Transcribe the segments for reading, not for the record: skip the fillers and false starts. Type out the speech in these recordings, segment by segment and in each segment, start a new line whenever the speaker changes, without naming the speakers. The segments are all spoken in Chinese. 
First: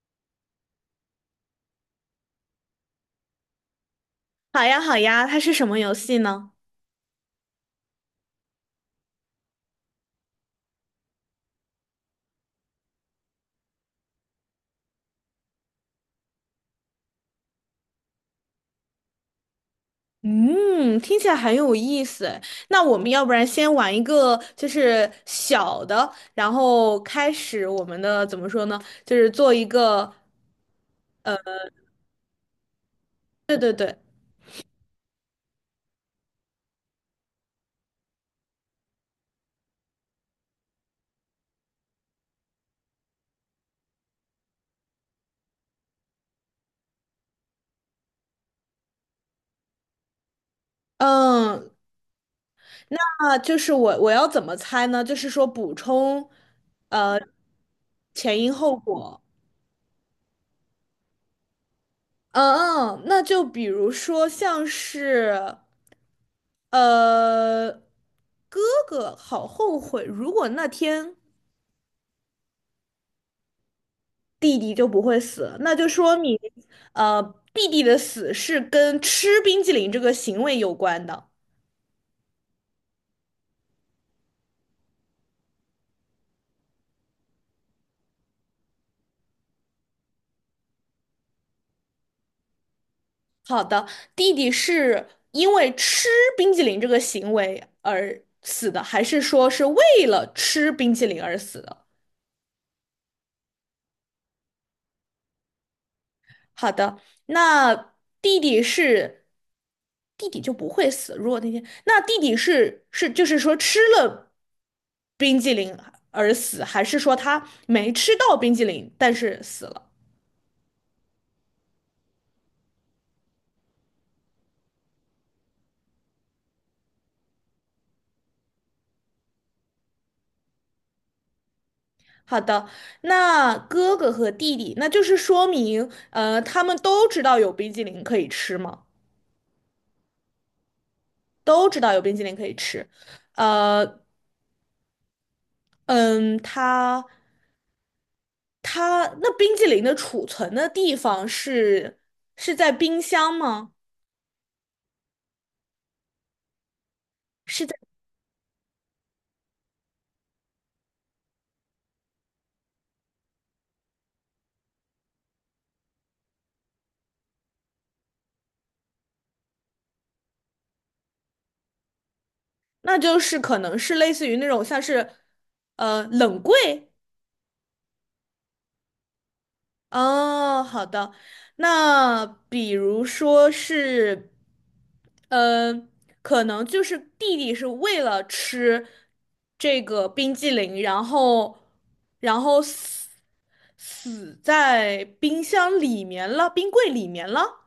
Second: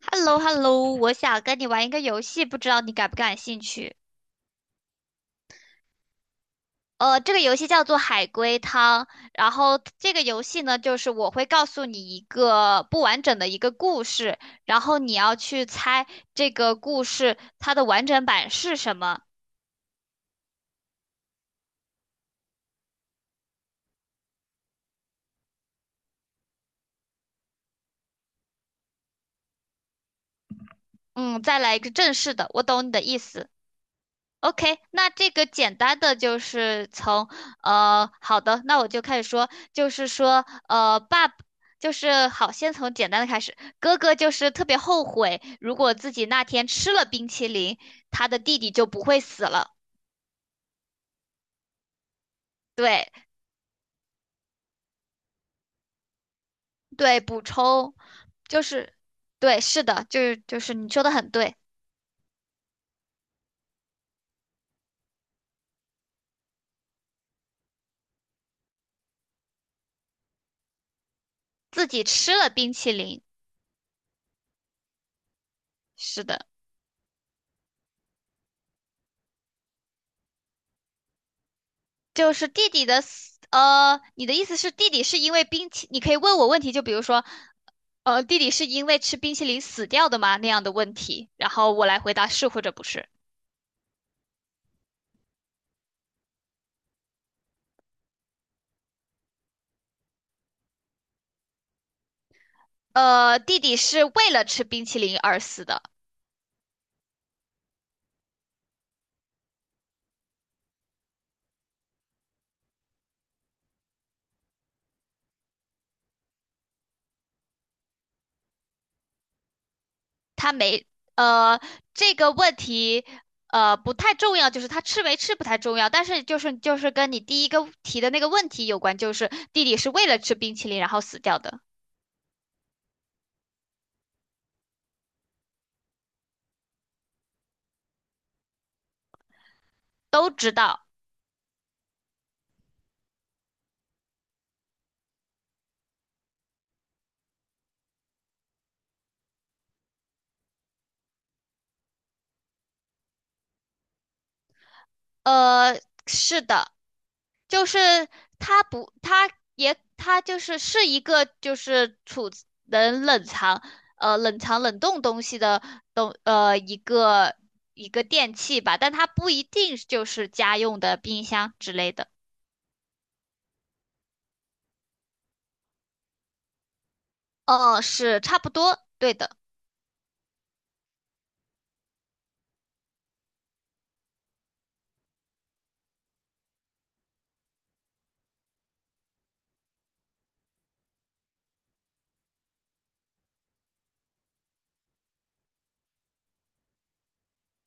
h e l l o h e l l o 我想跟你玩一个游戏，不知道你感不感兴趣？
好呀，好呀，它是什么游戏呢？
这个游戏叫做海龟汤，然后这个游戏呢，就是我会告诉你一个不完整的一个故事，然后你要去猜这个故事它的完整版是什么。
嗯，听起来很有意思。那我们要不然先玩一个，就是小的，然后开始我们的怎么说呢？就是做一个，
嗯，再来一个正式的，我懂你的意思。
对对对，
OK，那这个简单的就是好的，那我就开始说，就是说呃，爸爸就是好，先从简单的开始。哥哥就是特别后悔，如果自己那天吃了冰淇淋，他的弟弟就不会死了。
嗯，
对
那就是我要怎么猜呢？就是说补充，呃，
对，补充
前因
就
后
是
果。
对，是的，就是你说的很对，
嗯嗯，那就比如说像是。呃，哥哥好后悔，如果那天
自己吃了冰淇淋，
弟弟就不会死，那就说
是
明，
的。
呃，弟弟的死是跟吃冰激凌这个行为有关的。
就是弟弟的死，你的意思是弟弟是因为你可以问我问题，就比如说，弟弟是因为吃冰淇淋死掉的吗？那样的问题，然后我来回答是或者不是。
好的，弟弟是因为吃冰激凌这个行为而死的，还是说是为了吃冰激凌而死的？
弟弟是为了吃冰淇淋而死的，
好的，那弟弟是弟弟就不会死。如果那天，那弟弟是就是说吃了冰激凌而死，还是说他没吃到冰激凌但是死了？
他没，呃，这个问题，不太重要，就是他吃没吃不太重要，但是就是跟你第一个提的那个问题有关，就是弟弟是为了吃冰淇淋然后死掉的，
好的，那哥哥和弟弟，那就是说明，他们都知道有冰激凌可以吃吗？
都知道。
都知道有冰激凌可以吃，呃，嗯，他他那冰激凌的储存的地方是在冰箱吗？
呃，是的。就
是在，
是他不，他也他就是一个就是储能冷藏冷冻东西的一个电器吧，但它不一定就是家用的冰箱之类的。
那就是可能是类似于那种像是，冷柜。
哦，是差不多，对的。
哦，好的。那比如说是，呃，可能就是弟弟是为了吃这个冰激凌，然后，然后死在冰箱里面了，冰柜里面了，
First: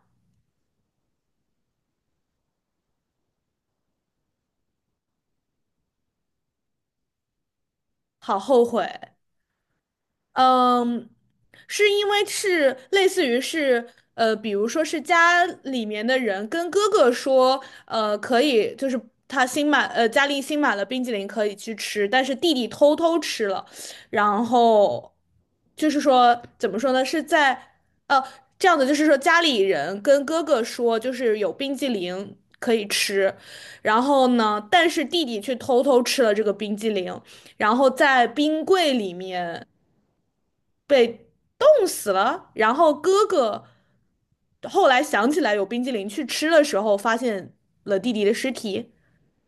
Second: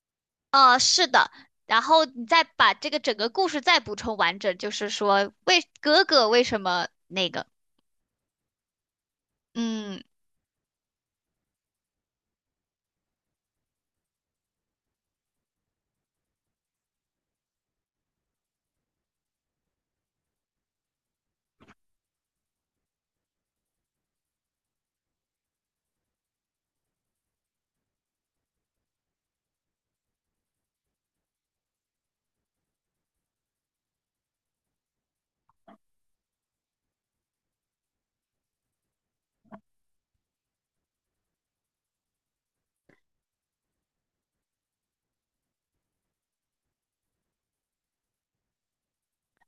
是的。然后你再把这个整个故事再补充完整，就是说哥哥为什么那个，
好后悔。
嗯。
嗯，是因为是类似于是比如说是家里面的人跟哥哥说，呃，可以就是他新买家里新买了冰激凌可以去吃，但是弟弟偷偷吃了，然后就是说怎么说呢，是在呃这样的就是说家里人跟哥哥说就是有冰激凌可以吃，然后呢，但是弟弟却偷偷吃了这个冰激凌。然后在冰柜里面。被冻死了。然后哥哥后来想起来有冰激凌去吃的时候，发现了弟弟的尸体。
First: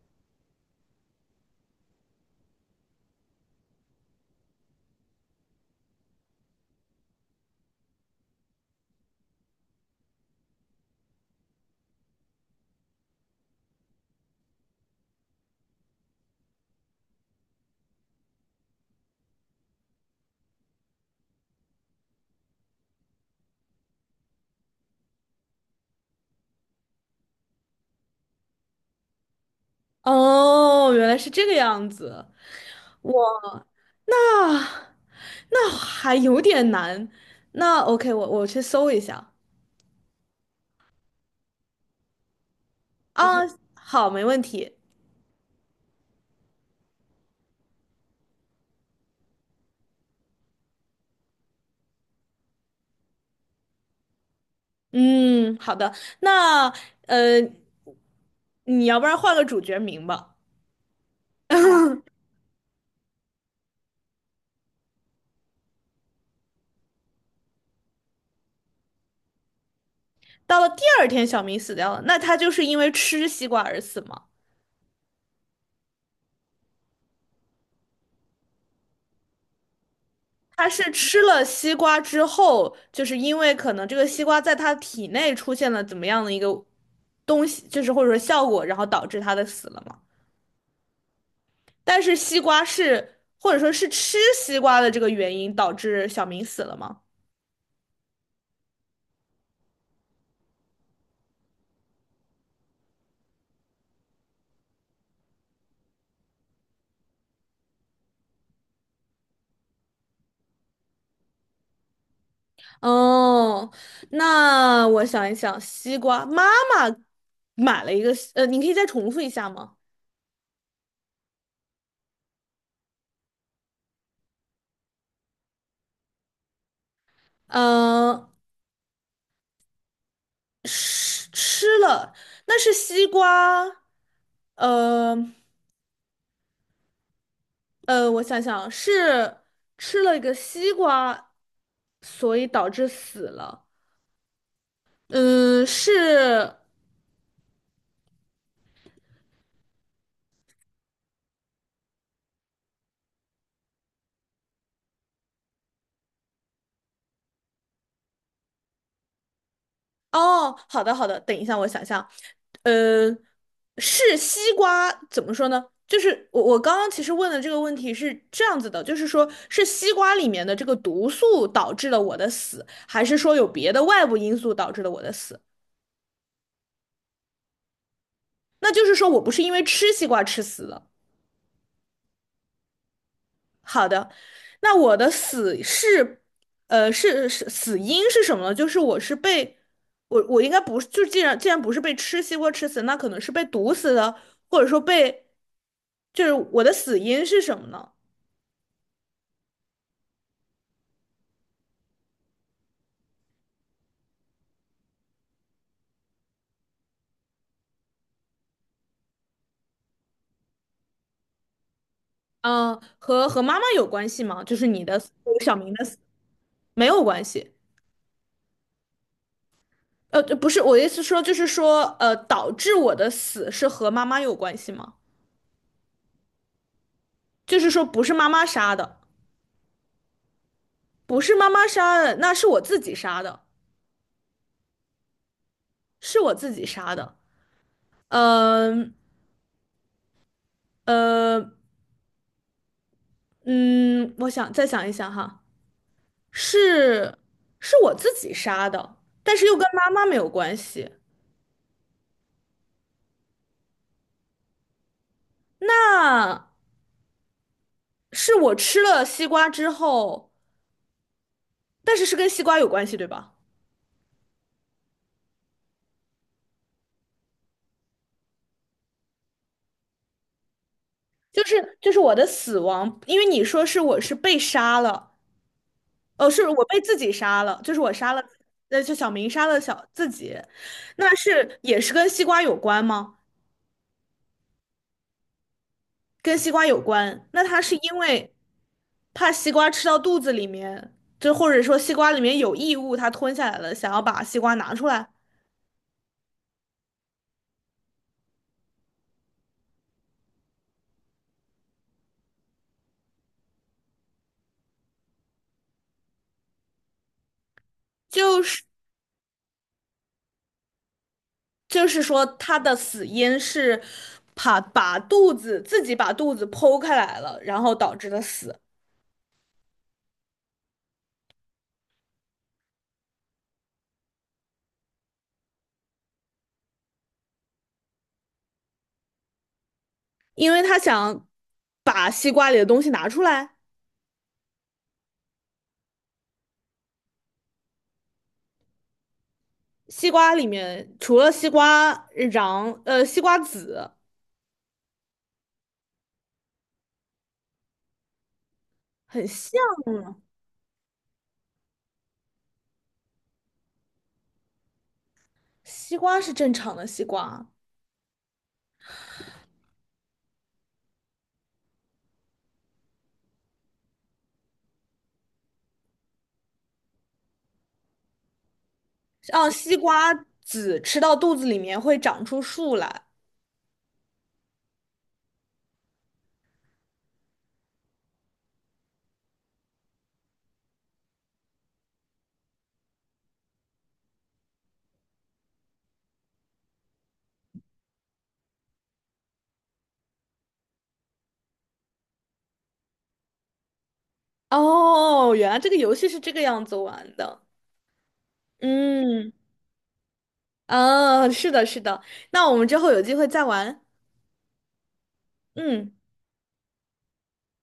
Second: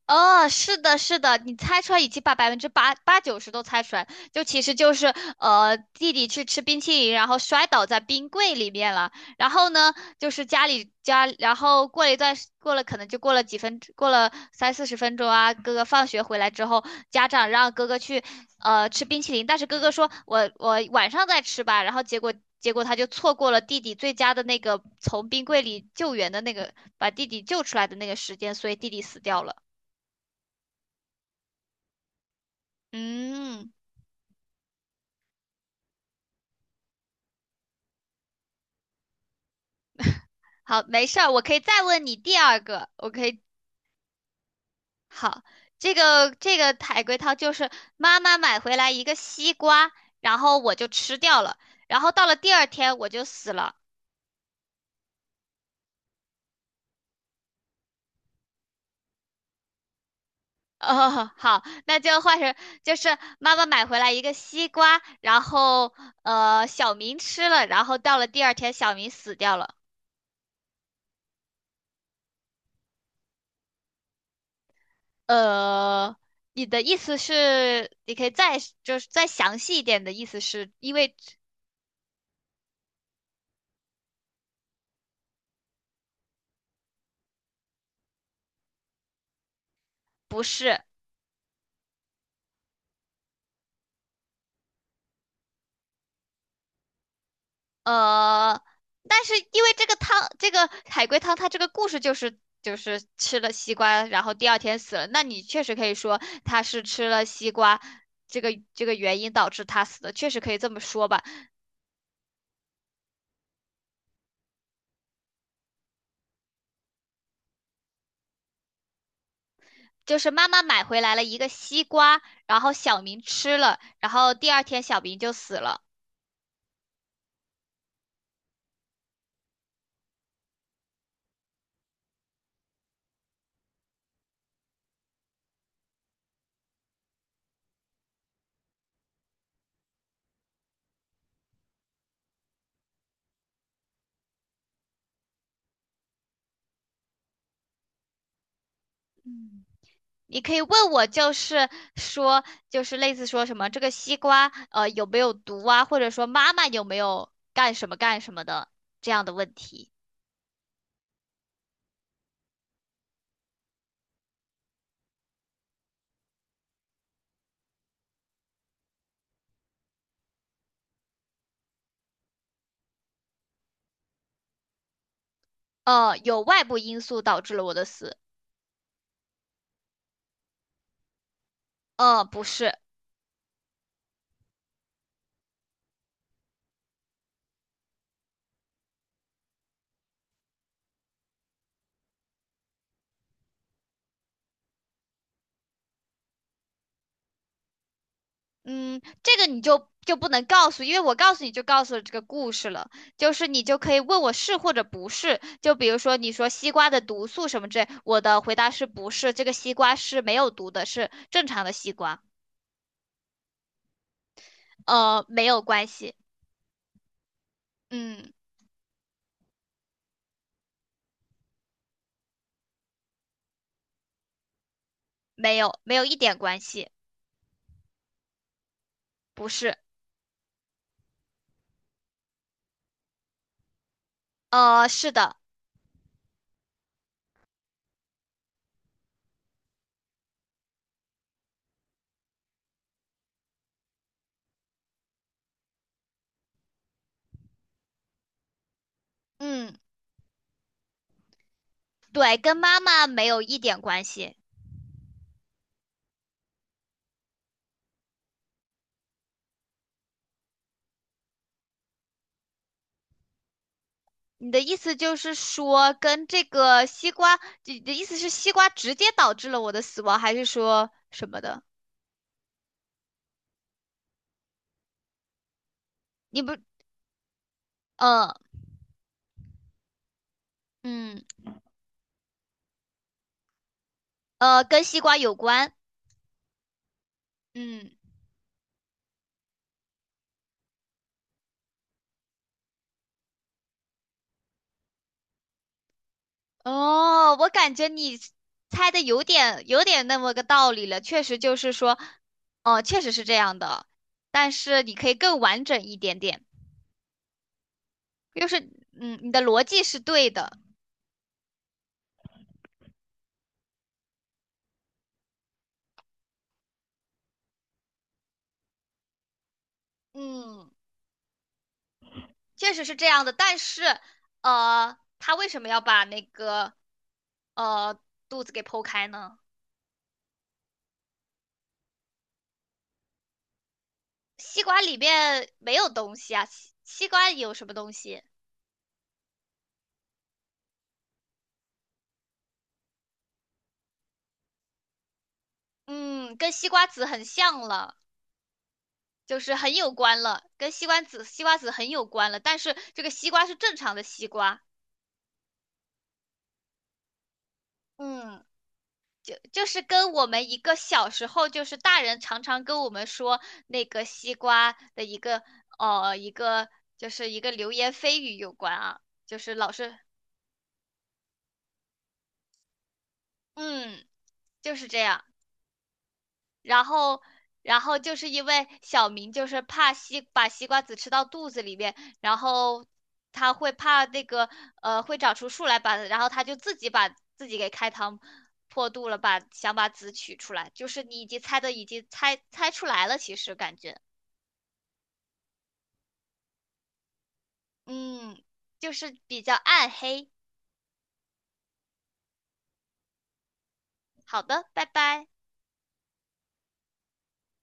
哦，是的，是的，你猜出来已经把百分之八九十都猜出来，就其实就是弟弟去吃冰淇淋，然后摔倒在冰柜里面了。然后呢，就是家里家，然后过了一段时过了可能就过了三四十分钟啊，哥哥放学回来之后，家长让哥哥去吃冰淇淋，但是哥哥说我晚上再吃吧，然后结果。结果他就错过了弟弟最佳的那个从冰柜里救援的那个，把弟弟救出来的那个时间，所以弟弟死掉了。
哦，原来是这个样子。哇，
嗯，
那那还有点难。那 OK，我去搜一下
好，没事儿，我可以再问你第二个，我可以，
啊。OK，好，没问题。
好，这个海龟汤就是妈妈买回来一个西瓜，然后我就吃掉了，然后到了第二天我就死了。
嗯，好的。那呃，你要不然换个主角名吧。
哦，好，那 就换成就是妈妈买回来一个西瓜，然后小明吃了，然后到了第二天小明死掉了。
到了第二天，小明死掉了，那他就是因为吃西瓜而死吗？
呃，你的意思是，你可以再就是再详细一点的意思
他
是
是
因为
吃了西瓜之后，就是因为可能这个西瓜在他体内出现了怎么样的一个东西，就是或者说效果，然后导致他的死了嘛。
不是。
但是西瓜是或者说是吃西瓜的这个原因导致小明死了吗？
呃，但是因为这个汤，这个海龟汤，它这个故事就是吃了西瓜，然后第二天死了。那你确实可以说他是吃了西瓜，这个原因导致他死的，确实可以这么说吧。
哦，那我想一想，西瓜妈妈买了一个，你可以再重复一下吗？
就是妈妈买回来了一个西瓜，然后小明吃了，然后第二天小明就死了。
嗯、呃，吃了，那是西瓜，呃。我想想，是吃了一个西瓜，所以导致死了。嗯，是，
你可以问我，就是说，就是类似说什么这个西瓜有没有毒啊，或者说妈妈有没有干什么干什么的这样的问题。
哦，好的好的，等一下，我想想，呃，是西瓜，怎么说呢？就是我刚刚其实问的这个问题是这样子的，就是说是西瓜里面的这个毒素导致了我的死，还是说有别的外部因素导致了我的死？
有外部因素导致了我的死。
那就是说我不是因为吃西瓜吃死的。
不是，
好的，那我的死是，是死因是什么呢？就是我是被我应该不是，就既然不是被吃西瓜吃死，那可能是被毒死的，或者说被，就是我的死因是什么呢？
嗯，这个你就不能告诉，因为我告诉你就告诉了这个故事了，就是你就可以问我是或者不是。就比如说你说西瓜的毒素什么之类，我的回答是不是，这个西瓜是没有毒的，是正常的西瓜。
嗯、和妈妈有关系吗？就是你的死
没
小
有
明的
关
死
系，
没有关系。
嗯，
呃，不是，我的意思说就是说，导致我的死是和妈妈有关系吗？
没有，没有一点关系，
就是说不是妈妈杀的，
不是，
不是妈妈杀的，那是我自己杀的。
是的，
是我自己杀的。嗯呃嗯，我想再想一想哈，是是我自己杀的，但是又跟
嗯，
妈妈没有关系。
对，跟妈妈没有一点关系。
那是我吃了西瓜之后，但是是跟西瓜有关系，对吧？
你的意思就是说，跟这个西瓜，你的意思是西瓜直接导致了我的死亡，还是说什么
就
的？
是就是我的死亡，因为你说是我是被杀了，
你
是
不，
我被自己杀了，就是我杀了，
呃，
就小明杀了小自己，那
嗯，
是也是跟西瓜有关吗？
呃，跟西瓜有关，
跟西瓜有关。那他是
嗯，
因为怕西瓜吃到肚子里面，就或者说西瓜里面有异物，它吞下来了，想要把西瓜拿出来，
哦，我感觉你猜的有点那么个道理了，确实就是说，哦，确实是这样的，但是你可以更完整一点点，
就
就是，
是
嗯，你的逻辑是对的。
就是说它的死因是怕把肚子自己把肚子剖开来了，然后导致的死，
嗯。确实是这样的，但是他为什么要把那个呃肚子给剖开呢？
因为它想把西瓜里的东西拿出来。
西瓜里面没有东西啊，西瓜有什么东西？
西瓜里面除了西瓜瓤，西瓜籽
嗯，跟西瓜籽很像了，
很
就是
像
很有
呢
关了，跟西瓜籽很有关了，但是这个西瓜是正常的西瓜，
西瓜是正常的西瓜，
嗯。就是跟我们一个小时候，就是大人常常跟我们说那个西瓜的一个一个流言蜚语有关啊，就
让
是老
西
是
瓜籽吃到肚子里面会长出树来。
嗯就是这样。然后，就是因为小明就是把西瓜籽吃到肚子里面，然后他会怕那个会长出树来把，然后他就自己把自己给开膛破肚了，把想把籽取出来，就是你已经猜出来了，其实感觉
哦，原来这个游戏是这个样子玩的。
嗯就是
嗯，
比较暗黑。
啊，是的，是的。那我们之后有机会再玩。
好的，拜拜。
嗯。